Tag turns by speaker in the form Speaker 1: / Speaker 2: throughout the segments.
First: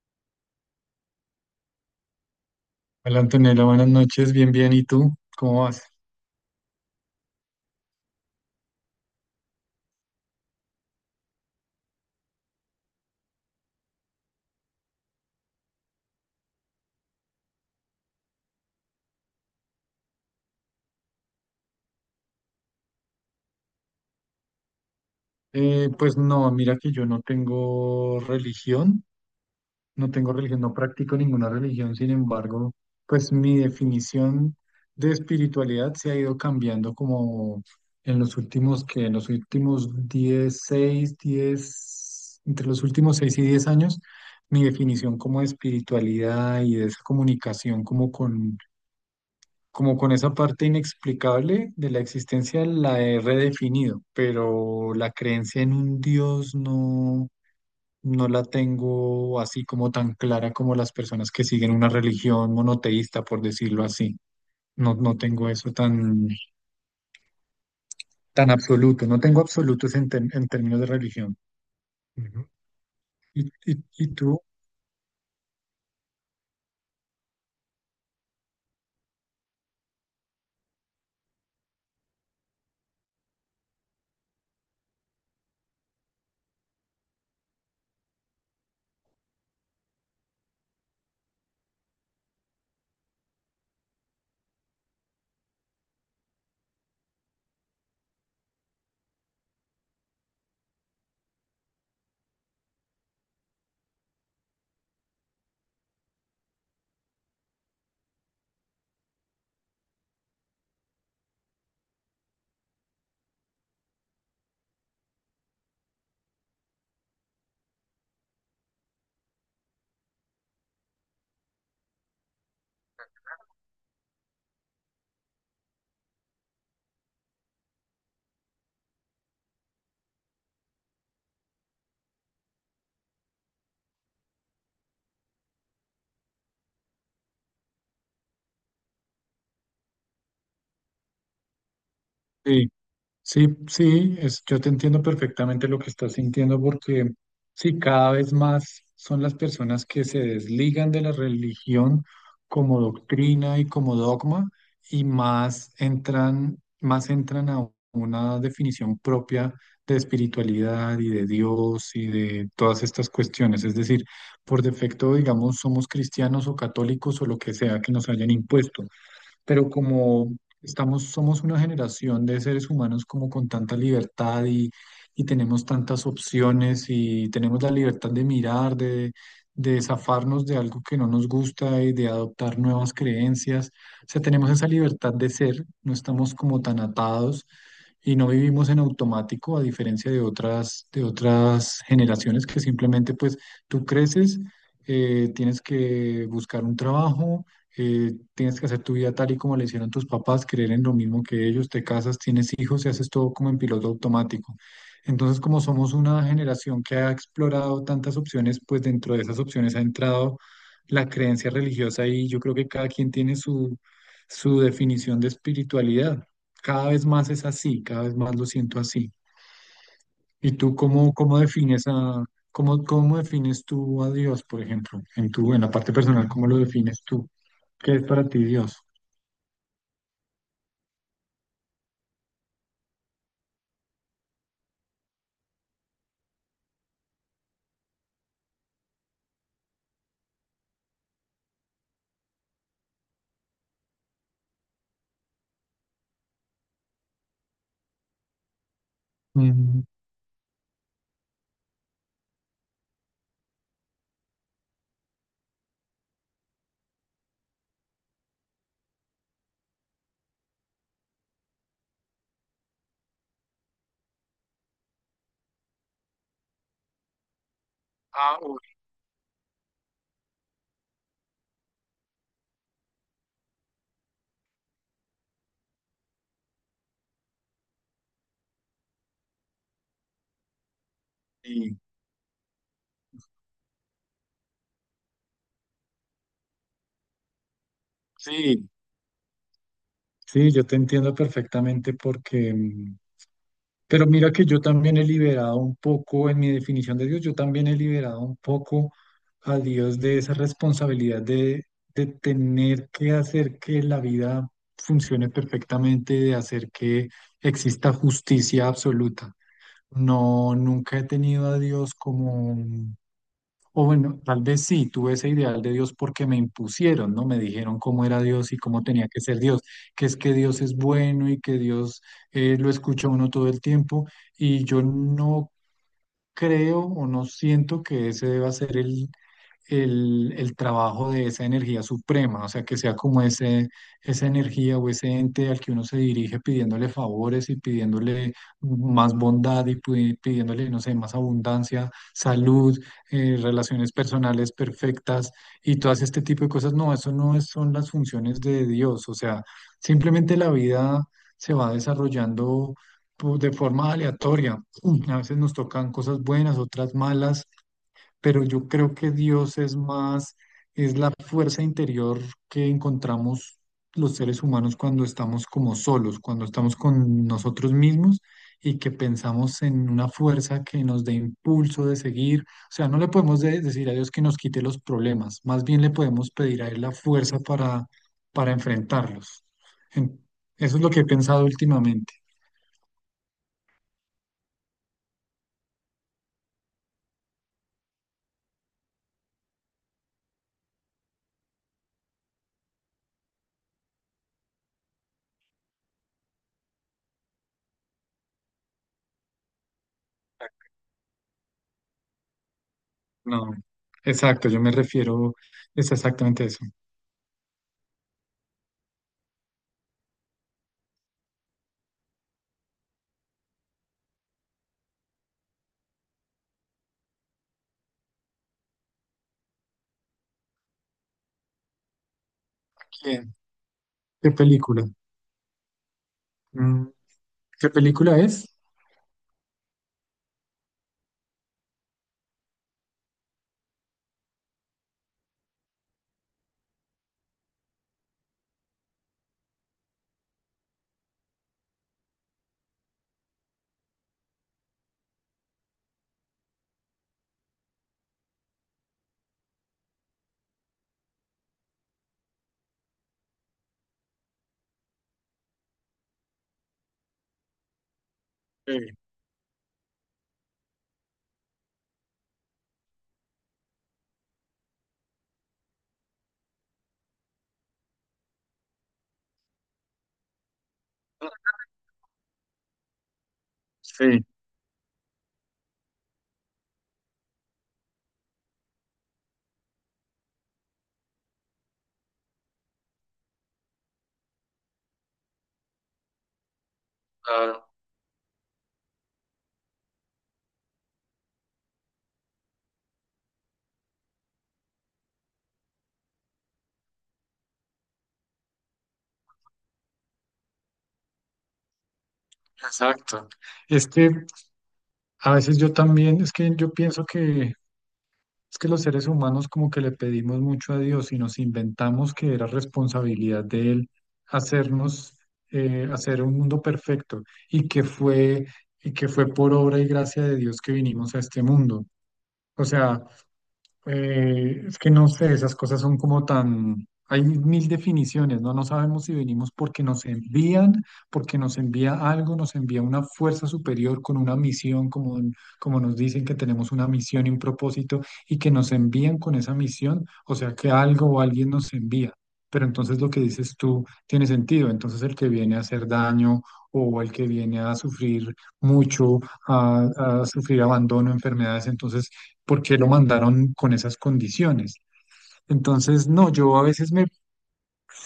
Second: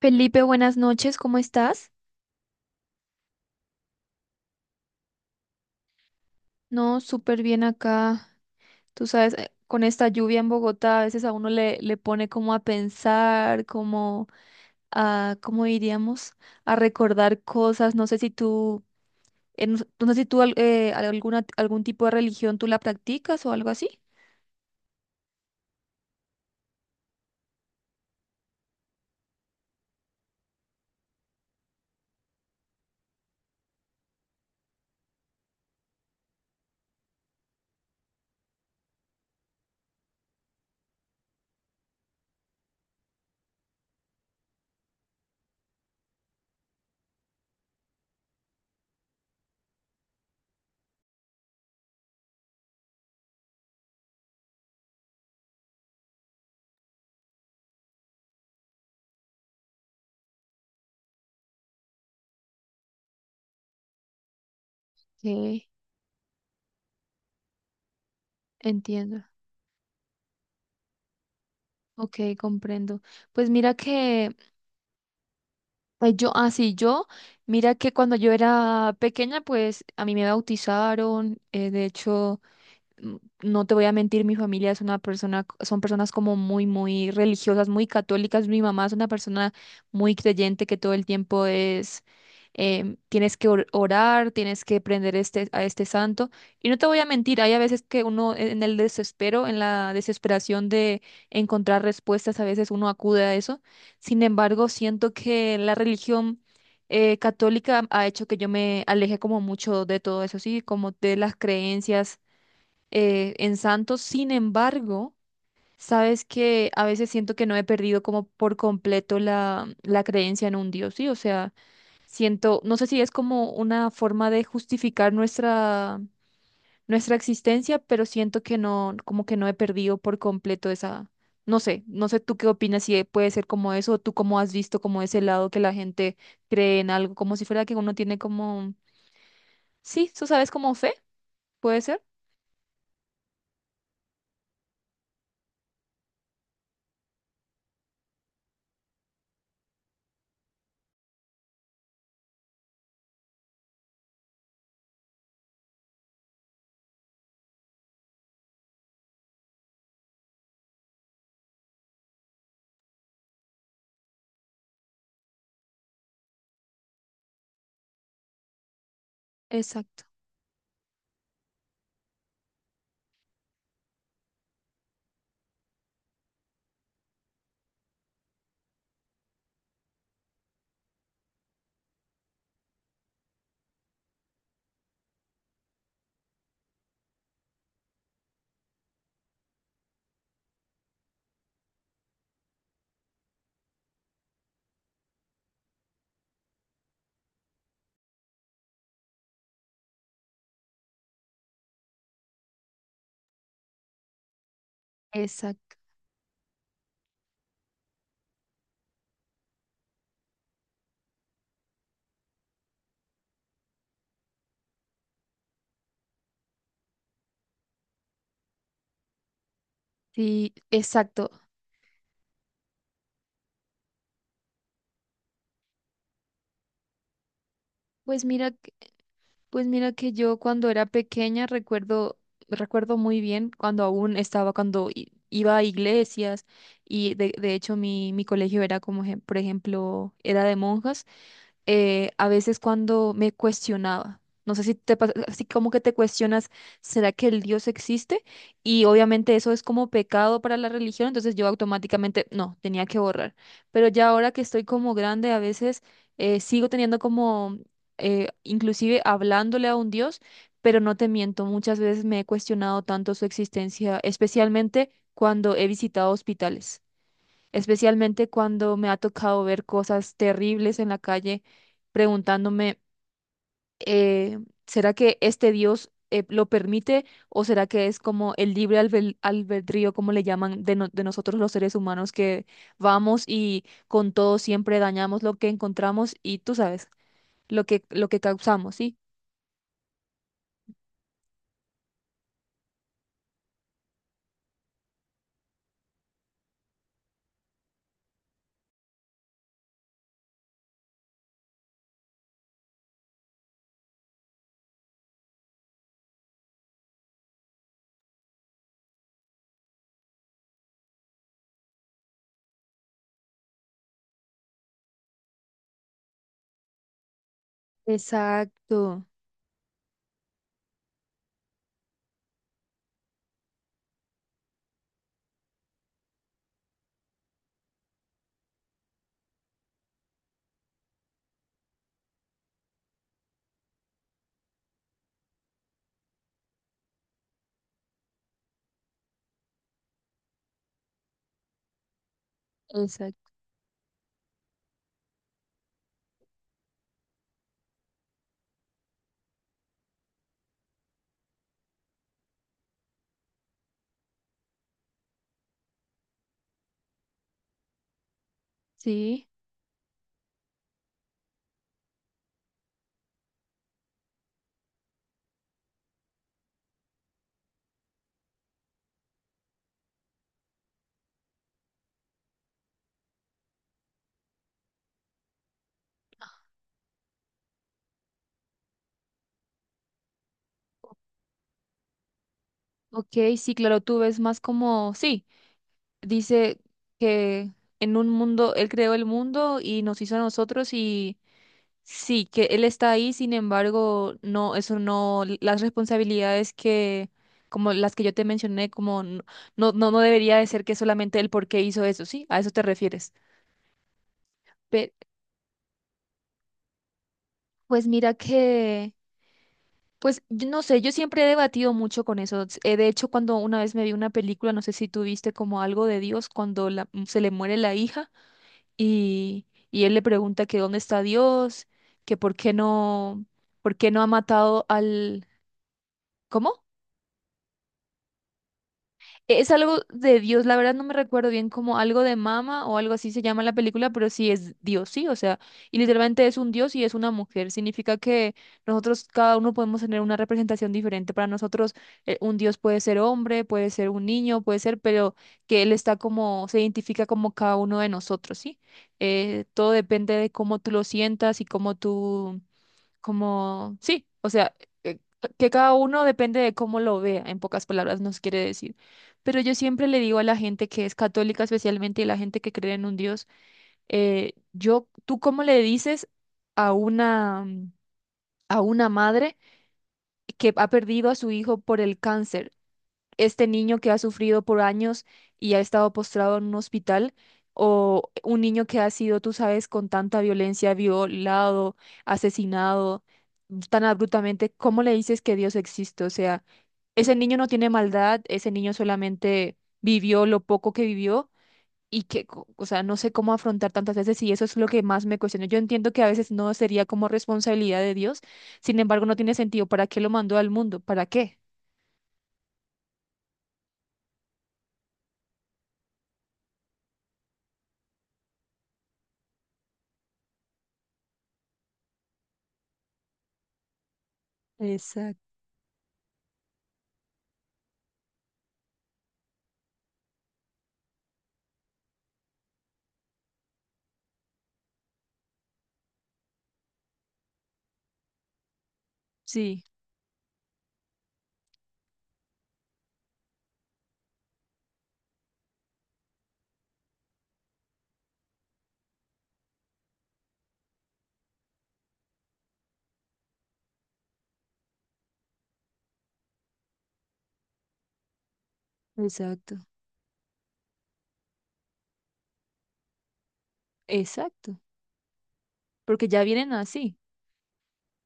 Speaker 1: Felipe, buenas noches, ¿cómo estás?
Speaker 2: Hola Antonella, buenas noches, bien, bien, ¿y tú? ¿Cómo vas?
Speaker 1: No, súper bien acá. Tú sabes, con esta lluvia en Bogotá a veces a uno le pone como a pensar, como a, ¿cómo diríamos? A recordar cosas. No sé si tú, no sé si tú algún tipo de religión tú la practicas o algo así.
Speaker 2: Pues no, mira que yo no tengo religión, no tengo religión, no practico ninguna religión, sin embargo, pues mi definición de espiritualidad se ha ido cambiando como en los últimos 10, entre los últimos 6 y 10 años, mi definición como de espiritualidad y de esa comunicación como con esa parte inexplicable de la existencia la he redefinido, pero la creencia en un Dios no, no la tengo así como tan clara como las personas que siguen una religión monoteísta, por decirlo así. No, no tengo
Speaker 1: Sí,
Speaker 2: eso tan, tan absoluto, no
Speaker 1: entiendo.
Speaker 2: tengo absolutos en términos de religión.
Speaker 1: Ok,
Speaker 2: Ujú.
Speaker 1: comprendo.
Speaker 2: ¿Y,
Speaker 1: Pues mira
Speaker 2: y, y
Speaker 1: que
Speaker 2: tú?
Speaker 1: yo, mira que cuando yo era pequeña, pues a mí me bautizaron, de hecho... mm, no te voy a mentir, mi familia es una persona, son personas como muy, muy religiosas, muy católicas. Mi mamá es una persona muy creyente que todo el tiempo es, tienes que orar, tienes que prender este, a este santo. Y no te voy a mentir, hay a veces que uno en el desespero, en la desesperación de encontrar respuestas, a veces uno acude a eso. Sin embargo, siento que la religión católica ha hecho que yo me aleje como mucho de todo eso, sí, como de las creencias en Santos. Sin embargo, sabes que a veces siento que no he perdido como por completo la creencia en un Dios, ¿sí? O sea, siento, no sé si es como una forma de justificar nuestra, nuestra existencia, pero siento que no, como que no he perdido por completo esa, no sé, no sé tú qué opinas si puede ser como eso, o tú cómo has visto como ese lado que la gente cree en algo, como si fuera que uno tiene como, sí, tú sabes, como fe, ¿puede ser?
Speaker 2: Sí. Sí, sí, es, yo te entiendo perfectamente lo que estás sintiendo porque sí, cada vez más son las personas que se desligan de la religión como doctrina y como dogma y más entran a una definición propia de espiritualidad y de Dios y de todas estas cuestiones. Es decir, por defecto, digamos, somos cristianos o católicos o lo que sea que nos hayan impuesto pero
Speaker 1: Exacto.
Speaker 2: como estamos, somos una generación de seres humanos como con tanta libertad y tenemos tantas opciones y tenemos la libertad de mirar, de zafarnos de algo que no nos gusta y de adoptar nuevas creencias. O sea, tenemos esa libertad de ser, no estamos como tan atados y no vivimos en automático, a diferencia de otras generaciones que simplemente pues tú creces, tienes que buscar un trabajo, tienes que hacer tu vida tal y como le hicieron tus papás, creer en lo mismo que ellos, te casas, tienes hijos y haces todo como en piloto automático. Entonces, como
Speaker 1: Exacto,
Speaker 2: somos una generación que ha explorado tantas opciones, pues dentro de esas opciones ha entrado la creencia religiosa y yo creo que cada quien tiene su, su definición de espiritualidad. Cada vez más es así, cada vez más lo siento así. ¿Y
Speaker 1: sí,
Speaker 2: tú cómo,
Speaker 1: exacto.
Speaker 2: cómo defines a, cómo, cómo defines tú a Dios, por ejemplo, en tu, en la parte personal, cómo lo defines tú? ¿Qué es
Speaker 1: Pues
Speaker 2: para ti
Speaker 1: mira, que-
Speaker 2: Dios?
Speaker 1: pues mira que yo cuando era pequeña recuerdo, recuerdo muy bien cuando aún estaba, cuando iba a iglesias y de hecho mi, mi colegio era como, por ejemplo, era de monjas a veces cuando me cuestionaba. No sé si te pasa, así como que te cuestionas, ¿será que el Dios existe? Y obviamente eso es
Speaker 2: Mm,
Speaker 1: como pecado para la religión, entonces yo automáticamente, no, tenía que borrar. Pero ya ahora que estoy como grande, a veces eh, sigo teniendo como, inclusive hablándole a un Dios, pero no te miento, muchas veces me he cuestionado tanto su existencia, especialmente cuando he visitado hospitales, especialmente
Speaker 2: Ah, uy,
Speaker 1: cuando me ha tocado ver cosas terribles en la calle, preguntándome, eh, ¿será que este Dios lo permite o será que es como el libre albedrío, como le llaman, de, de nosotros los seres
Speaker 2: sí,
Speaker 1: humanos que vamos y con todo siempre dañamos lo que encontramos y tú sabes, lo que
Speaker 2: sí,
Speaker 1: causamos, ¿sí?
Speaker 2: sí, yo te entiendo perfectamente porque pero mira que yo también he liberado un poco, en mi definición de Dios, yo también he liberado un poco a Dios de esa responsabilidad de tener que hacer que la vida funcione perfectamente, de hacer que exista justicia absoluta. No, nunca he tenido a Dios como, o bueno, tal vez sí, tuve ese ideal de Dios porque me impusieron, ¿no? Me dijeron cómo era Dios y cómo
Speaker 1: Exacto,
Speaker 2: tenía que ser Dios, que es que Dios es bueno y que Dios lo escucha a uno todo el tiempo y yo no creo o no siento que ese deba ser el el trabajo de esa energía suprema, o sea, que sea como ese, esa energía o ese ente al que uno se dirige pidiéndole favores y pidiéndole más bondad y pidiéndole, no sé, más abundancia, salud,
Speaker 1: exacto.
Speaker 2: relaciones personales perfectas y todas este tipo de cosas. No, eso no es- son las funciones de Dios, o sea, simplemente la vida se va desarrollando, pues, de forma aleatoria. A veces nos tocan cosas buenas, otras malas, pero yo creo que
Speaker 1: Sí,
Speaker 2: Dios es más, es la fuerza interior que encontramos los seres humanos cuando estamos como solos, cuando estamos con nosotros mismos y que pensamos en una fuerza que nos dé impulso de seguir. O sea, no le podemos decir a Dios que nos quite los problemas, más bien le podemos pedir a Él la fuerza para enfrentarlos. En- Eso es lo que he pensado últimamente.
Speaker 1: ok, sí, claro, tú ves más como, sí. Dice que en un mundo, él creó el mundo y nos hizo a nosotros y sí, que él está ahí, sin embargo, no, eso no, las responsabilidades que, como las que yo te mencioné, como no, no, no debería de ser que solamente él porque hizo eso, ¿sí? A eso te refieres.
Speaker 2: No, exacto, yo me
Speaker 1: Pe-
Speaker 2: refiero, es exactamente eso.
Speaker 1: pues mira que, pues yo no sé, yo siempre he debatido mucho con eso. De hecho, cuando una vez me vi una película, no sé si tú viste como algo de Dios, cuando se le muere la hija, y él le pregunta que dónde está Dios, que
Speaker 2: Bien.
Speaker 1: por qué no ha
Speaker 2: ¿Qué
Speaker 1: matado
Speaker 2: película?
Speaker 1: al, ¿cómo?
Speaker 2: ¿Qué película es?
Speaker 1: Es algo de Dios, la verdad no me recuerdo bien como algo de mama o algo así se llama la película, pero sí es Dios, sí, o sea, y literalmente es un Dios y es una mujer. Significa que nosotros cada uno podemos tener una representación diferente. Para nosotros un Dios puede ser hombre, puede ser un niño, puede ser, pero que Él está como, se identifica como cada uno de nosotros, ¿sí? Todo depende de cómo tú lo sientas y cómo tú como, sí, o sea, eh, que cada uno depende de cómo lo vea, en pocas palabras nos quiere
Speaker 2: Sí,
Speaker 1: decir. Pero yo siempre le digo a la gente que es católica especialmente y la gente que cree en un Dios, ¿tú cómo le dices a una, a una madre que ha perdido a su hijo por el cáncer? Este niño que ha
Speaker 2: sí,
Speaker 1: sufrido por años y ha estado postrado en un hospital, o un niño que ha sido, tú sabes, con tanta violencia, violado, asesinado, tan abruptamente, ¿cómo le dices que Dios existe? O sea, ese niño no
Speaker 2: claro,
Speaker 1: tiene maldad, ese niño solamente vivió lo poco que vivió. O sea, no sé cómo afrontar tantas veces y eso es lo que más me cuestiono. Yo entiendo que a veces no sería como responsabilidad de Dios, sin embargo, no tiene sentido. ¿Para qué lo mandó al mundo? ¿Para qué?
Speaker 2: exacto. Es que a veces yo también, es que yo pienso que es que los seres humanos como que le pedimos mucho a Dios y nos inventamos que era responsabilidad de Él hacernos,
Speaker 1: Exacto.
Speaker 2: hacer un mundo perfecto y que fue, y que fue por obra y gracia de Dios que vinimos a este mundo. O sea, es que no sé, esas cosas son como tan... Hay mil definiciones, ¿no? No sabemos si venimos
Speaker 1: Sí.
Speaker 2: porque nos envían, porque nos envía algo, nos envía una fuerza superior con una misión, como, como nos dicen que tenemos una misión y un propósito, y que nos envían con esa misión, o sea que algo o alguien nos envía. Pero entonces lo que dices tú tiene sentido. Entonces el que viene a hacer daño o el que viene a sufrir mucho,
Speaker 1: Exacto,
Speaker 2: a sufrir abandono, enfermedades, entonces porque lo mandaron con esas
Speaker 1: exacto,
Speaker 2: condiciones. Entonces,
Speaker 1: porque ya
Speaker 2: no,
Speaker 1: vienen
Speaker 2: yo a veces
Speaker 1: así.
Speaker 2: me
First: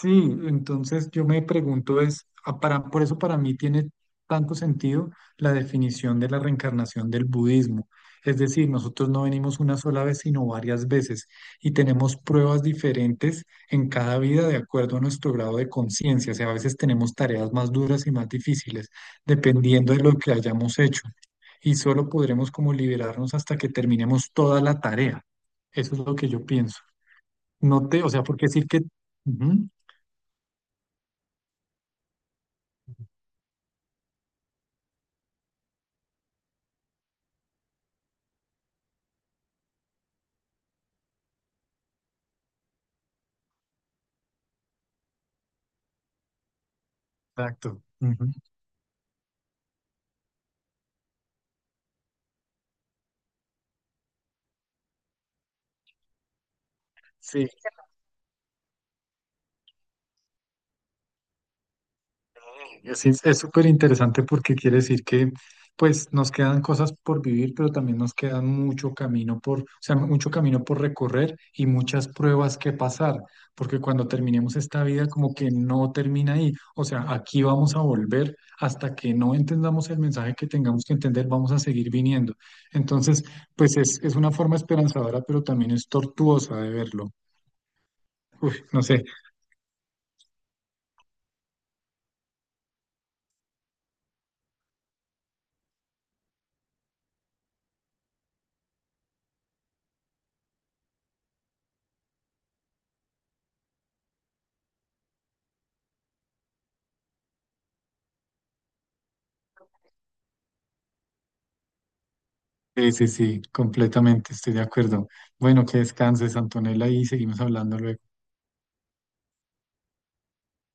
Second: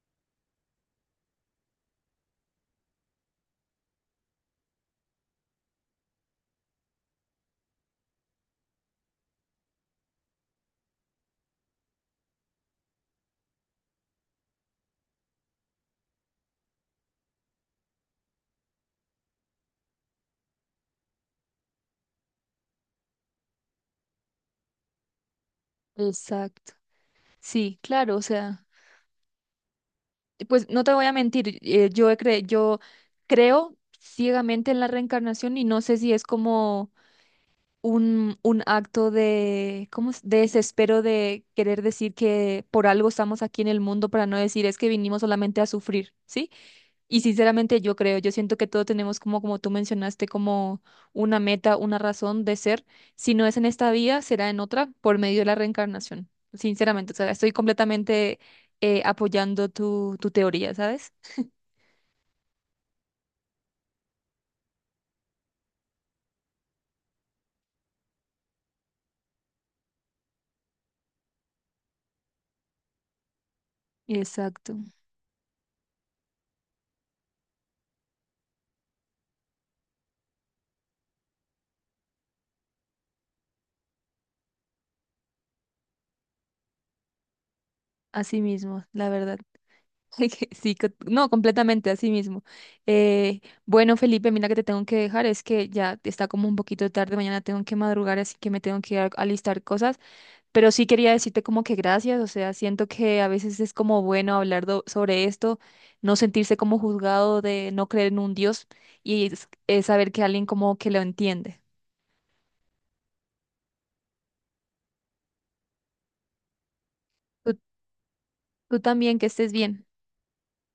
Speaker 2: sí, entonces yo me pregunto es, por eso para mí tiene tanto sentido la definición de la reencarnación del budismo. Es decir, nosotros no venimos una sola vez, sino varias veces y tenemos pruebas diferentes en cada vida de acuerdo a nuestro grado de conciencia. O sea, a veces tenemos tareas más duras y más difíciles, dependiendo de lo que hayamos hecho. Y solo podremos como liberarnos hasta que terminemos toda la tarea. Eso es lo que yo
Speaker 1: Exacto.
Speaker 2: pienso.
Speaker 1: Sí,
Speaker 2: No te, o
Speaker 1: claro, o
Speaker 2: sea, porque
Speaker 1: sea,
Speaker 2: decir que... Ujú.
Speaker 1: pues no te voy a mentir, yo creo ciegamente en la reencarnación y no sé si es como un acto de, ¿cómo es? De desespero de querer decir que por algo estamos aquí en el mundo, para no decir es que vinimos solamente a sufrir, ¿sí? Y
Speaker 2: Exacto.
Speaker 1: sinceramente yo creo,
Speaker 2: Ujú.
Speaker 1: yo siento que todos tenemos como, como tú mencionaste, como una meta, una razón de ser. Si no es en esta vida, será en otra por medio de la reencarnación. Sinceramente, o sea,
Speaker 2: Sí,
Speaker 1: estoy completamente apoyando tu teoría, ¿sabes?
Speaker 2: es súper interesante porque quiere decir que pues nos quedan cosas por vivir, pero también nos quedan mucho camino por, o sea, mucho camino por recorrer y muchas pruebas que pasar, porque cuando terminemos
Speaker 1: Exacto,
Speaker 2: esta vida como que no termina ahí, o sea, aquí vamos a volver hasta que no entendamos el mensaje que tengamos que entender, vamos a seguir viniendo. Entonces, pues es una forma esperanzadora, pero también es tortuosa de verlo.
Speaker 1: así
Speaker 2: Uf, no
Speaker 1: mismo,
Speaker 2: sé.
Speaker 1: la verdad. Que sí, no, completamente, así mismo. Bueno, Felipe, mira que te tengo que dejar, es que ya está como un poquito tarde, mañana tengo que madrugar, así que me tengo que ir alistar cosas. Pero sí quería decirte como que gracias, o sea, siento que a veces es como bueno hablar sobre esto, no sentirse como juzgado de no creer en un Dios y es saber que alguien como que lo entiende.
Speaker 2: Sí, sí, sí, completamente, estoy de acuerdo. Bueno, que descanses, Antonella, y seguimos
Speaker 1: Tú,
Speaker 2: hablando luego.
Speaker 1: tú también, que estés bien.